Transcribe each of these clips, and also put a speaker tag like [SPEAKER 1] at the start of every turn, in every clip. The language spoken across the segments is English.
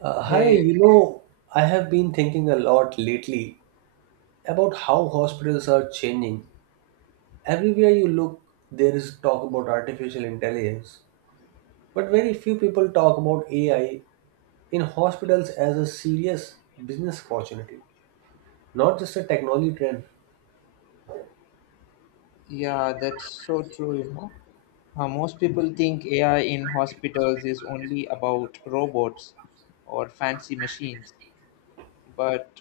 [SPEAKER 1] Hi,
[SPEAKER 2] Hey,
[SPEAKER 1] I have been thinking a lot lately about how hospitals are changing. Everywhere you look, there is talk about artificial intelligence, but very few people talk about AI in hospitals as a serious business opportunity, not just a technology trend.
[SPEAKER 2] yeah, that's so true, most people think AI in hospitals is only about robots or fancy machines, but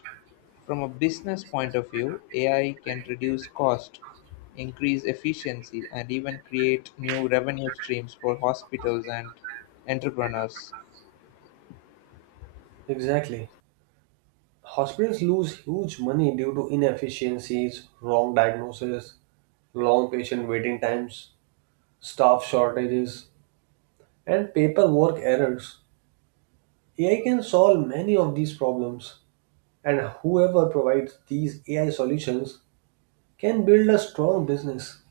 [SPEAKER 2] from a business point of view, AI can reduce cost, increase efficiency, and even create new revenue streams for hospitals and entrepreneurs.
[SPEAKER 1] Exactly. Hospitals lose huge money due to inefficiencies, wrong diagnosis, long patient waiting times, staff shortages, and paperwork errors. AI can solve many of these problems, and whoever provides these AI solutions can build a strong business.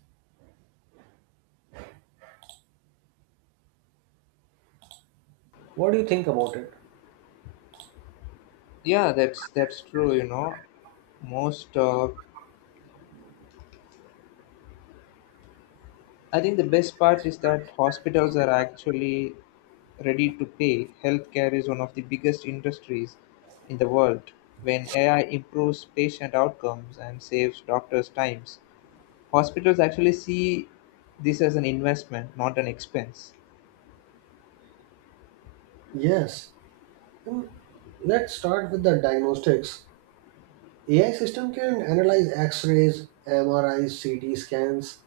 [SPEAKER 1] What do you think about it?
[SPEAKER 2] Yeah, that's true, you know. Most I think the best part is that hospitals are actually ready to pay. Healthcare is one of the biggest industries in the world. When AI improves patient outcomes and saves doctors' times, hospitals actually see this as an investment, not an expense.
[SPEAKER 1] Yes. Hmm, let's start with the diagnostics. AI system can analyze X-rays, MRIs, CT scans,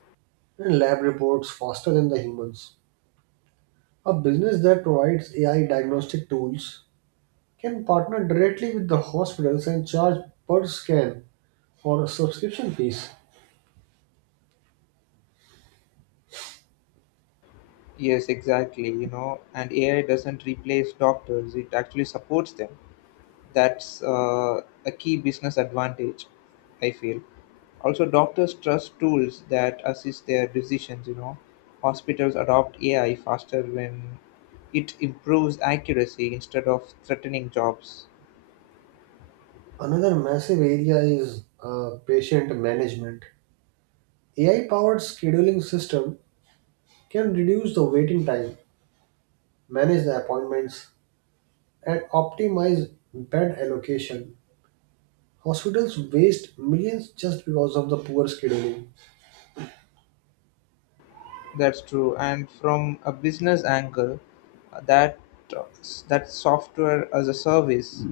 [SPEAKER 1] and lab reports faster than the humans. A business that provides AI diagnostic tools can partner directly with the hospitals and charge per scan or a subscription fees.
[SPEAKER 2] Yes, exactly, and AI doesn't replace doctors, it actually supports them. That's A key business advantage I feel. Also, doctors trust tools that assist their decisions. Hospitals adopt AI faster when it improves accuracy instead of threatening jobs.
[SPEAKER 1] Another massive area is patient management. AI powered scheduling system can reduce the waiting time, manage the appointments, and optimize bed allocation. Hospitals waste millions just because of the poor scheduling.
[SPEAKER 2] That's true, and from a business angle uh, that that software as a service,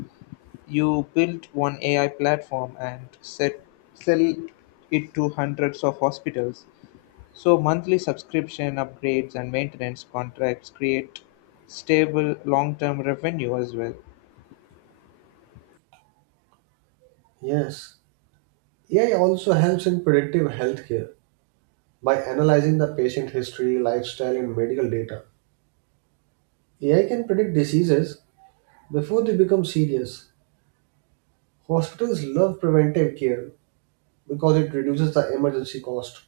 [SPEAKER 2] you build one AI platform and set sell it to hundreds of hospitals. So monthly subscription upgrades and maintenance contracts create stable long-term revenue as well.
[SPEAKER 1] Yes, AI also helps in predictive healthcare by analyzing the patient history, lifestyle, and medical data. AI can predict diseases before they become serious. Hospitals love preventive care because it reduces the emergency cost.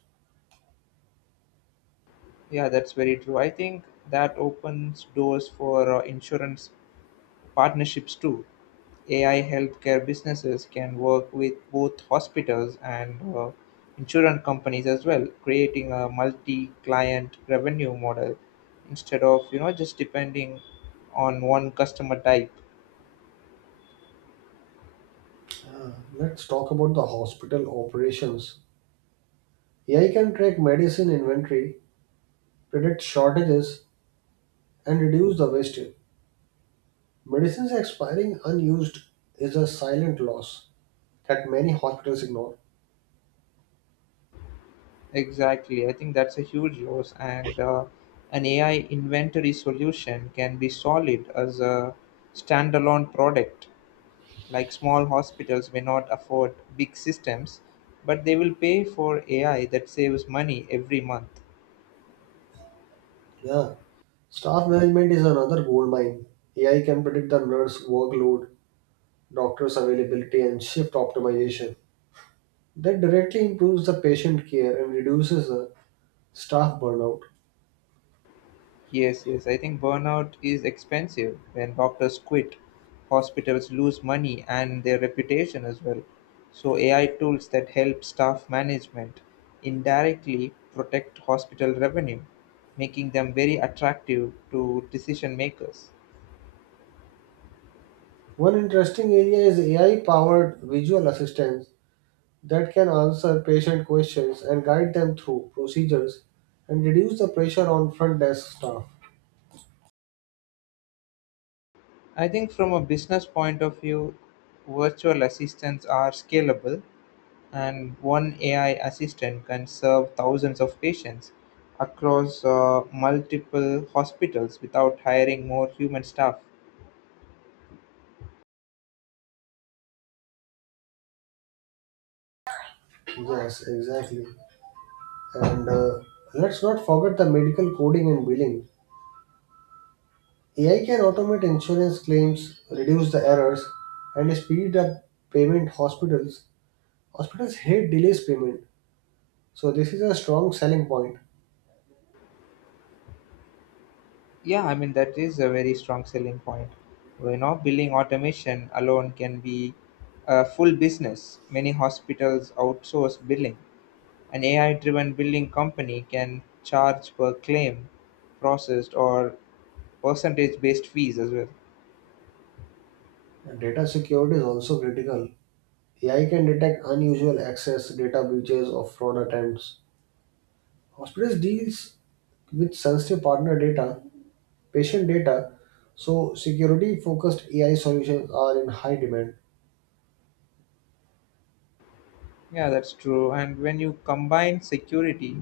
[SPEAKER 2] Yeah, that's very true. I think that opens doors for insurance partnerships too. AI healthcare businesses can work with both hospitals and insurance companies as well, creating a multi-client revenue model instead of just depending on one customer type.
[SPEAKER 1] Let's talk about the hospital operations. AI can track medicine inventory, predict shortages, and reduce the wastage. Medicines expiring unused is a silent loss that many hospitals ignore.
[SPEAKER 2] Exactly. I think that's a huge loss. And An AI inventory solution can be solid as a standalone product. Like, small hospitals may not afford big systems, but they will pay for AI that saves money every month.
[SPEAKER 1] Yeah, staff management is another goldmine. AI can predict the nurse workload, doctor's availability, and shift optimization. That directly improves the patient care and reduces the staff burnout.
[SPEAKER 2] Yes, yes. I think burnout is expensive. When doctors quit, hospitals lose money and their reputation as well. So AI tools that help staff management indirectly protect hospital revenue, making them very attractive to decision makers.
[SPEAKER 1] One interesting area is AI powered visual assistants that can answer patient questions and guide them through procedures and reduce the pressure on front desk staff.
[SPEAKER 2] I think from a business point of view, virtual assistants are scalable, and one AI assistant can serve thousands of patients across multiple hospitals without hiring more human staff.
[SPEAKER 1] Yes, exactly. And let's not forget the medical coding and billing. AI can automate insurance claims, reduce the errors, and speed up payment hospitals. Hospitals hate delays payment, so this is a strong selling point.
[SPEAKER 2] Yeah, I mean, that is a very strong selling point. You know, billing automation alone can be a full business. Many hospitals outsource billing. An AI driven billing company can charge per claim processed or percentage based fees as well.
[SPEAKER 1] And data security is also critical. AI can detect unusual access, data breaches, or fraud attempts. Hospitals deals with sensitive partner data, patient data, so security-focused AI solutions are in high demand.
[SPEAKER 2] Yeah, that's true. And when you combine security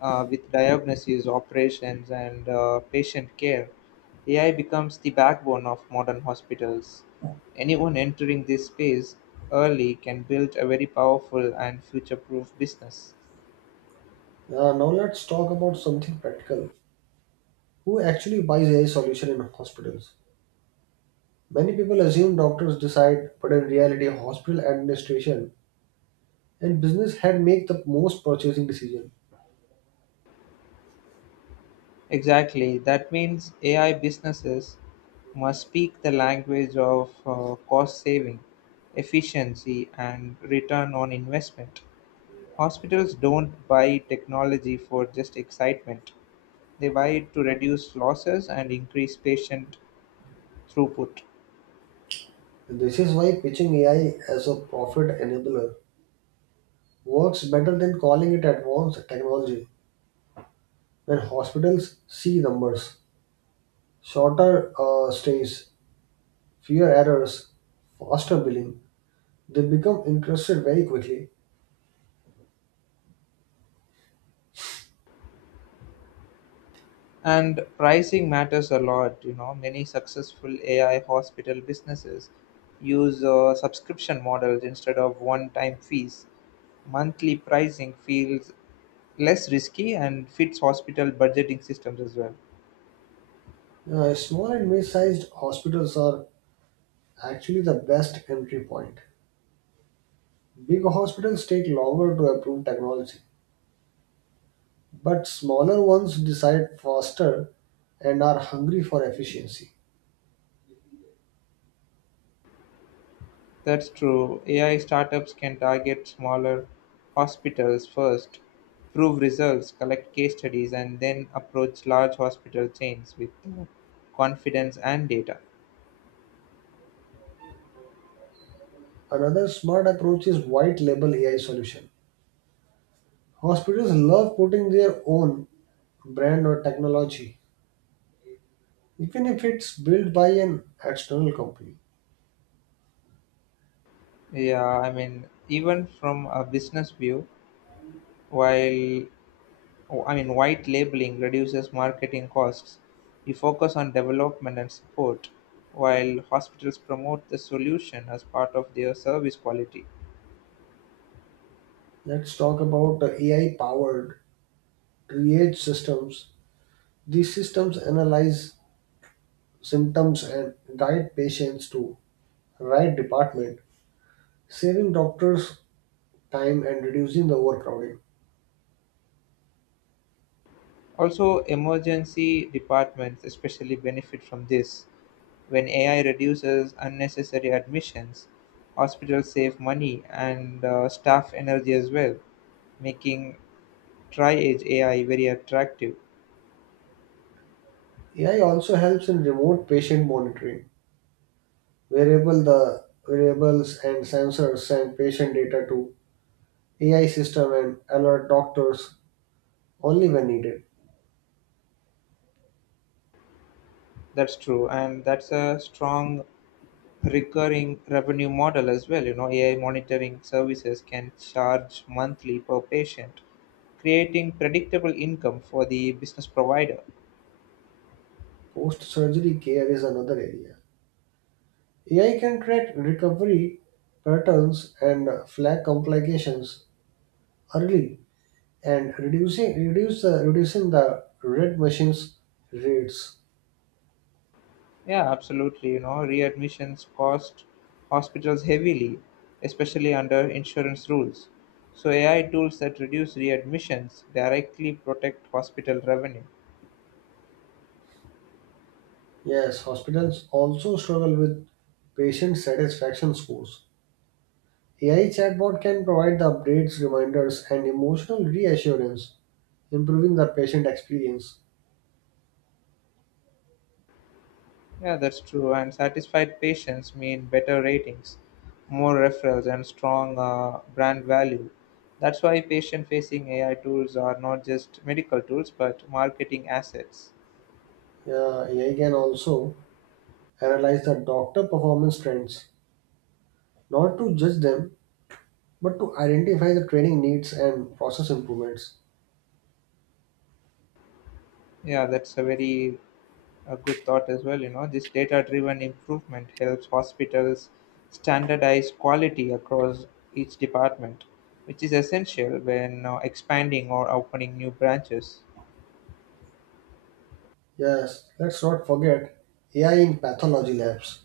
[SPEAKER 2] with diagnosis, operations, and patient care, AI becomes the backbone of modern hospitals. Anyone entering this space early can build a very powerful and future proof business.
[SPEAKER 1] Now let's talk about something practical. Who actually buys AI solution in hospitals? Many people assume doctors decide, but in reality, hospital administration and business head make the most purchasing decision.
[SPEAKER 2] Exactly. That means AI businesses must speak the language of cost saving, efficiency, and return on investment. Hospitals don't buy technology for just excitement. They buy it to reduce losses and increase patient throughput.
[SPEAKER 1] And this is why pitching AI as a profit enabler works better than calling it advanced technology. When hospitals see numbers, shorter stays, fewer errors, faster billing, they become interested very quickly.
[SPEAKER 2] And pricing matters a lot. You know, many successful AI hospital businesses use subscription models instead of one-time fees. Monthly pricing feels less risky and fits hospital budgeting systems as well.
[SPEAKER 1] Small and mid-sized hospitals are actually the best entry point. Big hospitals take longer to approve technology, but smaller ones decide faster and are hungry for efficiency.
[SPEAKER 2] That's true. AI startups can target smaller hospitals first, prove results, collect case studies, and then approach large hospital chains with confidence and data.
[SPEAKER 1] Another smart approach is white label AI solution. Hospitals love putting their own brand or technology, even if it's built by an external company.
[SPEAKER 2] Yeah, I mean, even from a business view, while white labeling reduces marketing costs. We focus on development and support, while hospitals promote the solution as part of their service quality.
[SPEAKER 1] Let's talk about the AI powered triage systems. These systems analyze symptoms and guide patients to right department, saving doctors time and reducing the overcrowding.
[SPEAKER 2] Also, emergency departments especially benefit from this. When AI reduces unnecessary admissions, hospitals save money and staff energy as well, making tri age AI very attractive.
[SPEAKER 1] AI also helps in remote patient monitoring. Wearables and sensors send patient data to AI system and alert doctors only when needed.
[SPEAKER 2] That's true, and that's a strong recurring revenue model as well. You know, AI monitoring services can charge monthly per patient, creating predictable income for the business provider.
[SPEAKER 1] Post surgery care is another area. AI can track recovery patterns and flag complications early and reducing the red machines rates.
[SPEAKER 2] Yeah, absolutely. You know, readmissions cost hospitals heavily, especially under insurance rules. So AI tools that reduce readmissions directly protect hospital revenue.
[SPEAKER 1] Yes, hospitals also struggle with patient satisfaction scores. AI chatbot can provide the updates, reminders, and emotional reassurance, improving the patient experience.
[SPEAKER 2] Yeah, that's true. And satisfied patients mean better ratings, more referrals, and strong brand value. That's why patient facing AI tools are not just medical tools but marketing assets.
[SPEAKER 1] Yeah, AI can also analyze the doctor performance trends, not to judge them but to identify the training needs and process improvements.
[SPEAKER 2] Yeah, that's a very a good thought as well. You know, this data driven improvement helps hospitals standardize quality across each department, which is essential when expanding or opening new branches.
[SPEAKER 1] Yes, let's not forget AI in pathology labs.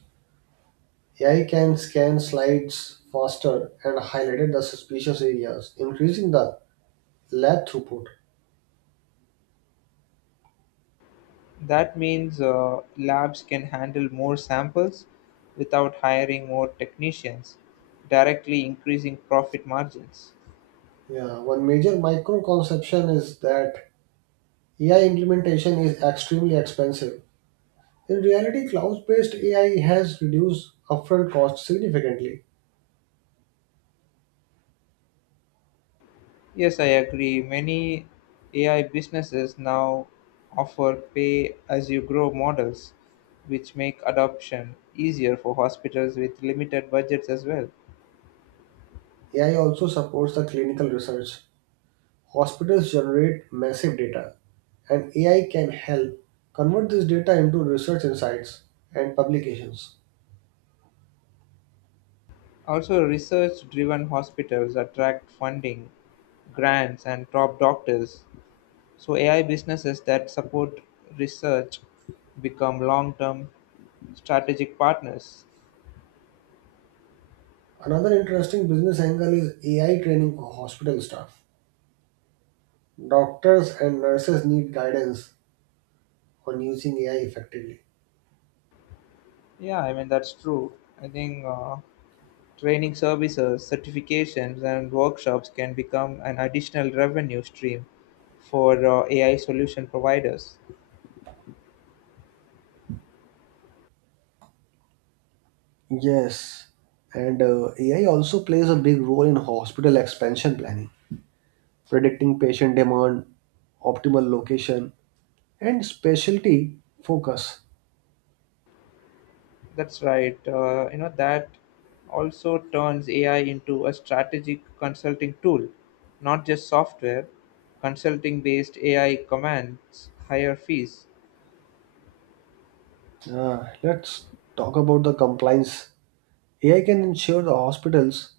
[SPEAKER 1] AI can scan slides faster and highlighted the suspicious areas, increasing the lab throughput.
[SPEAKER 2] That means labs can handle more samples without hiring more technicians, directly increasing profit margins.
[SPEAKER 1] Yeah, one major microconception is that AI implementation is extremely expensive. In reality, cloud-based AI has reduced upfront costs significantly.
[SPEAKER 2] Yes, I agree. Many AI businesses now offer pay as you grow models, which make adoption easier for hospitals with limited budgets as well.
[SPEAKER 1] AI also supports the clinical research. Hospitals generate massive data, and AI can help convert this data into research insights and publications.
[SPEAKER 2] Also, research driven hospitals attract funding, grants, and top doctors. So, AI businesses that support research become long term strategic partners.
[SPEAKER 1] Another interesting business angle is AI training for hospital staff. Doctors and nurses need guidance on using AI effectively.
[SPEAKER 2] Yeah, I mean, that's true. I think. Training services, certifications, and workshops can become an additional revenue stream for AI solution providers.
[SPEAKER 1] Yes, and AI also plays a big role in hospital expansion planning, predicting patient demand, optimal location, and specialty focus.
[SPEAKER 2] That's right. You know, that also turns AI into a strategic consulting tool, not just software. Consulting-based AI commands higher fees.
[SPEAKER 1] Let's talk about the compliance. AI can ensure the hospitals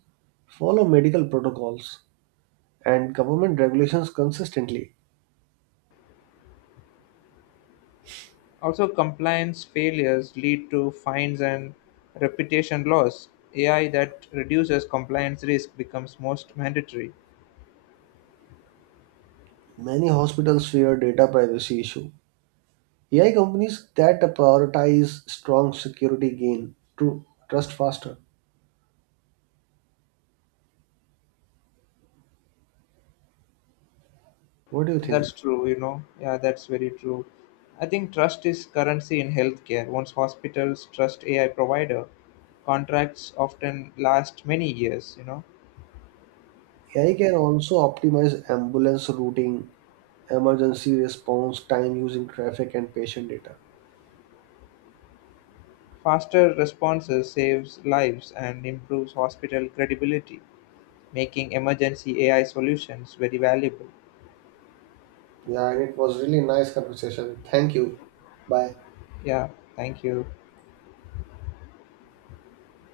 [SPEAKER 1] follow medical protocols and government regulations consistently.
[SPEAKER 2] Also, compliance failures lead to fines and reputation loss. AI that reduces compliance risk becomes most mandatory.
[SPEAKER 1] Many hospitals fear data privacy issue. AI companies that prioritize strong security gain to trust faster. What do you think?
[SPEAKER 2] That's true, you know. Yeah, that's very true. I think trust is currency in healthcare. Once hospitals trust AI provider, contracts often last many years, you know.
[SPEAKER 1] AI can also optimize ambulance routing, emergency response time using traffic and patient data.
[SPEAKER 2] Faster responses saves lives and improves hospital credibility, making emergency AI solutions very valuable.
[SPEAKER 1] Yeah, and it was really nice conversation. Thank you. Bye.
[SPEAKER 2] Yeah, thank you.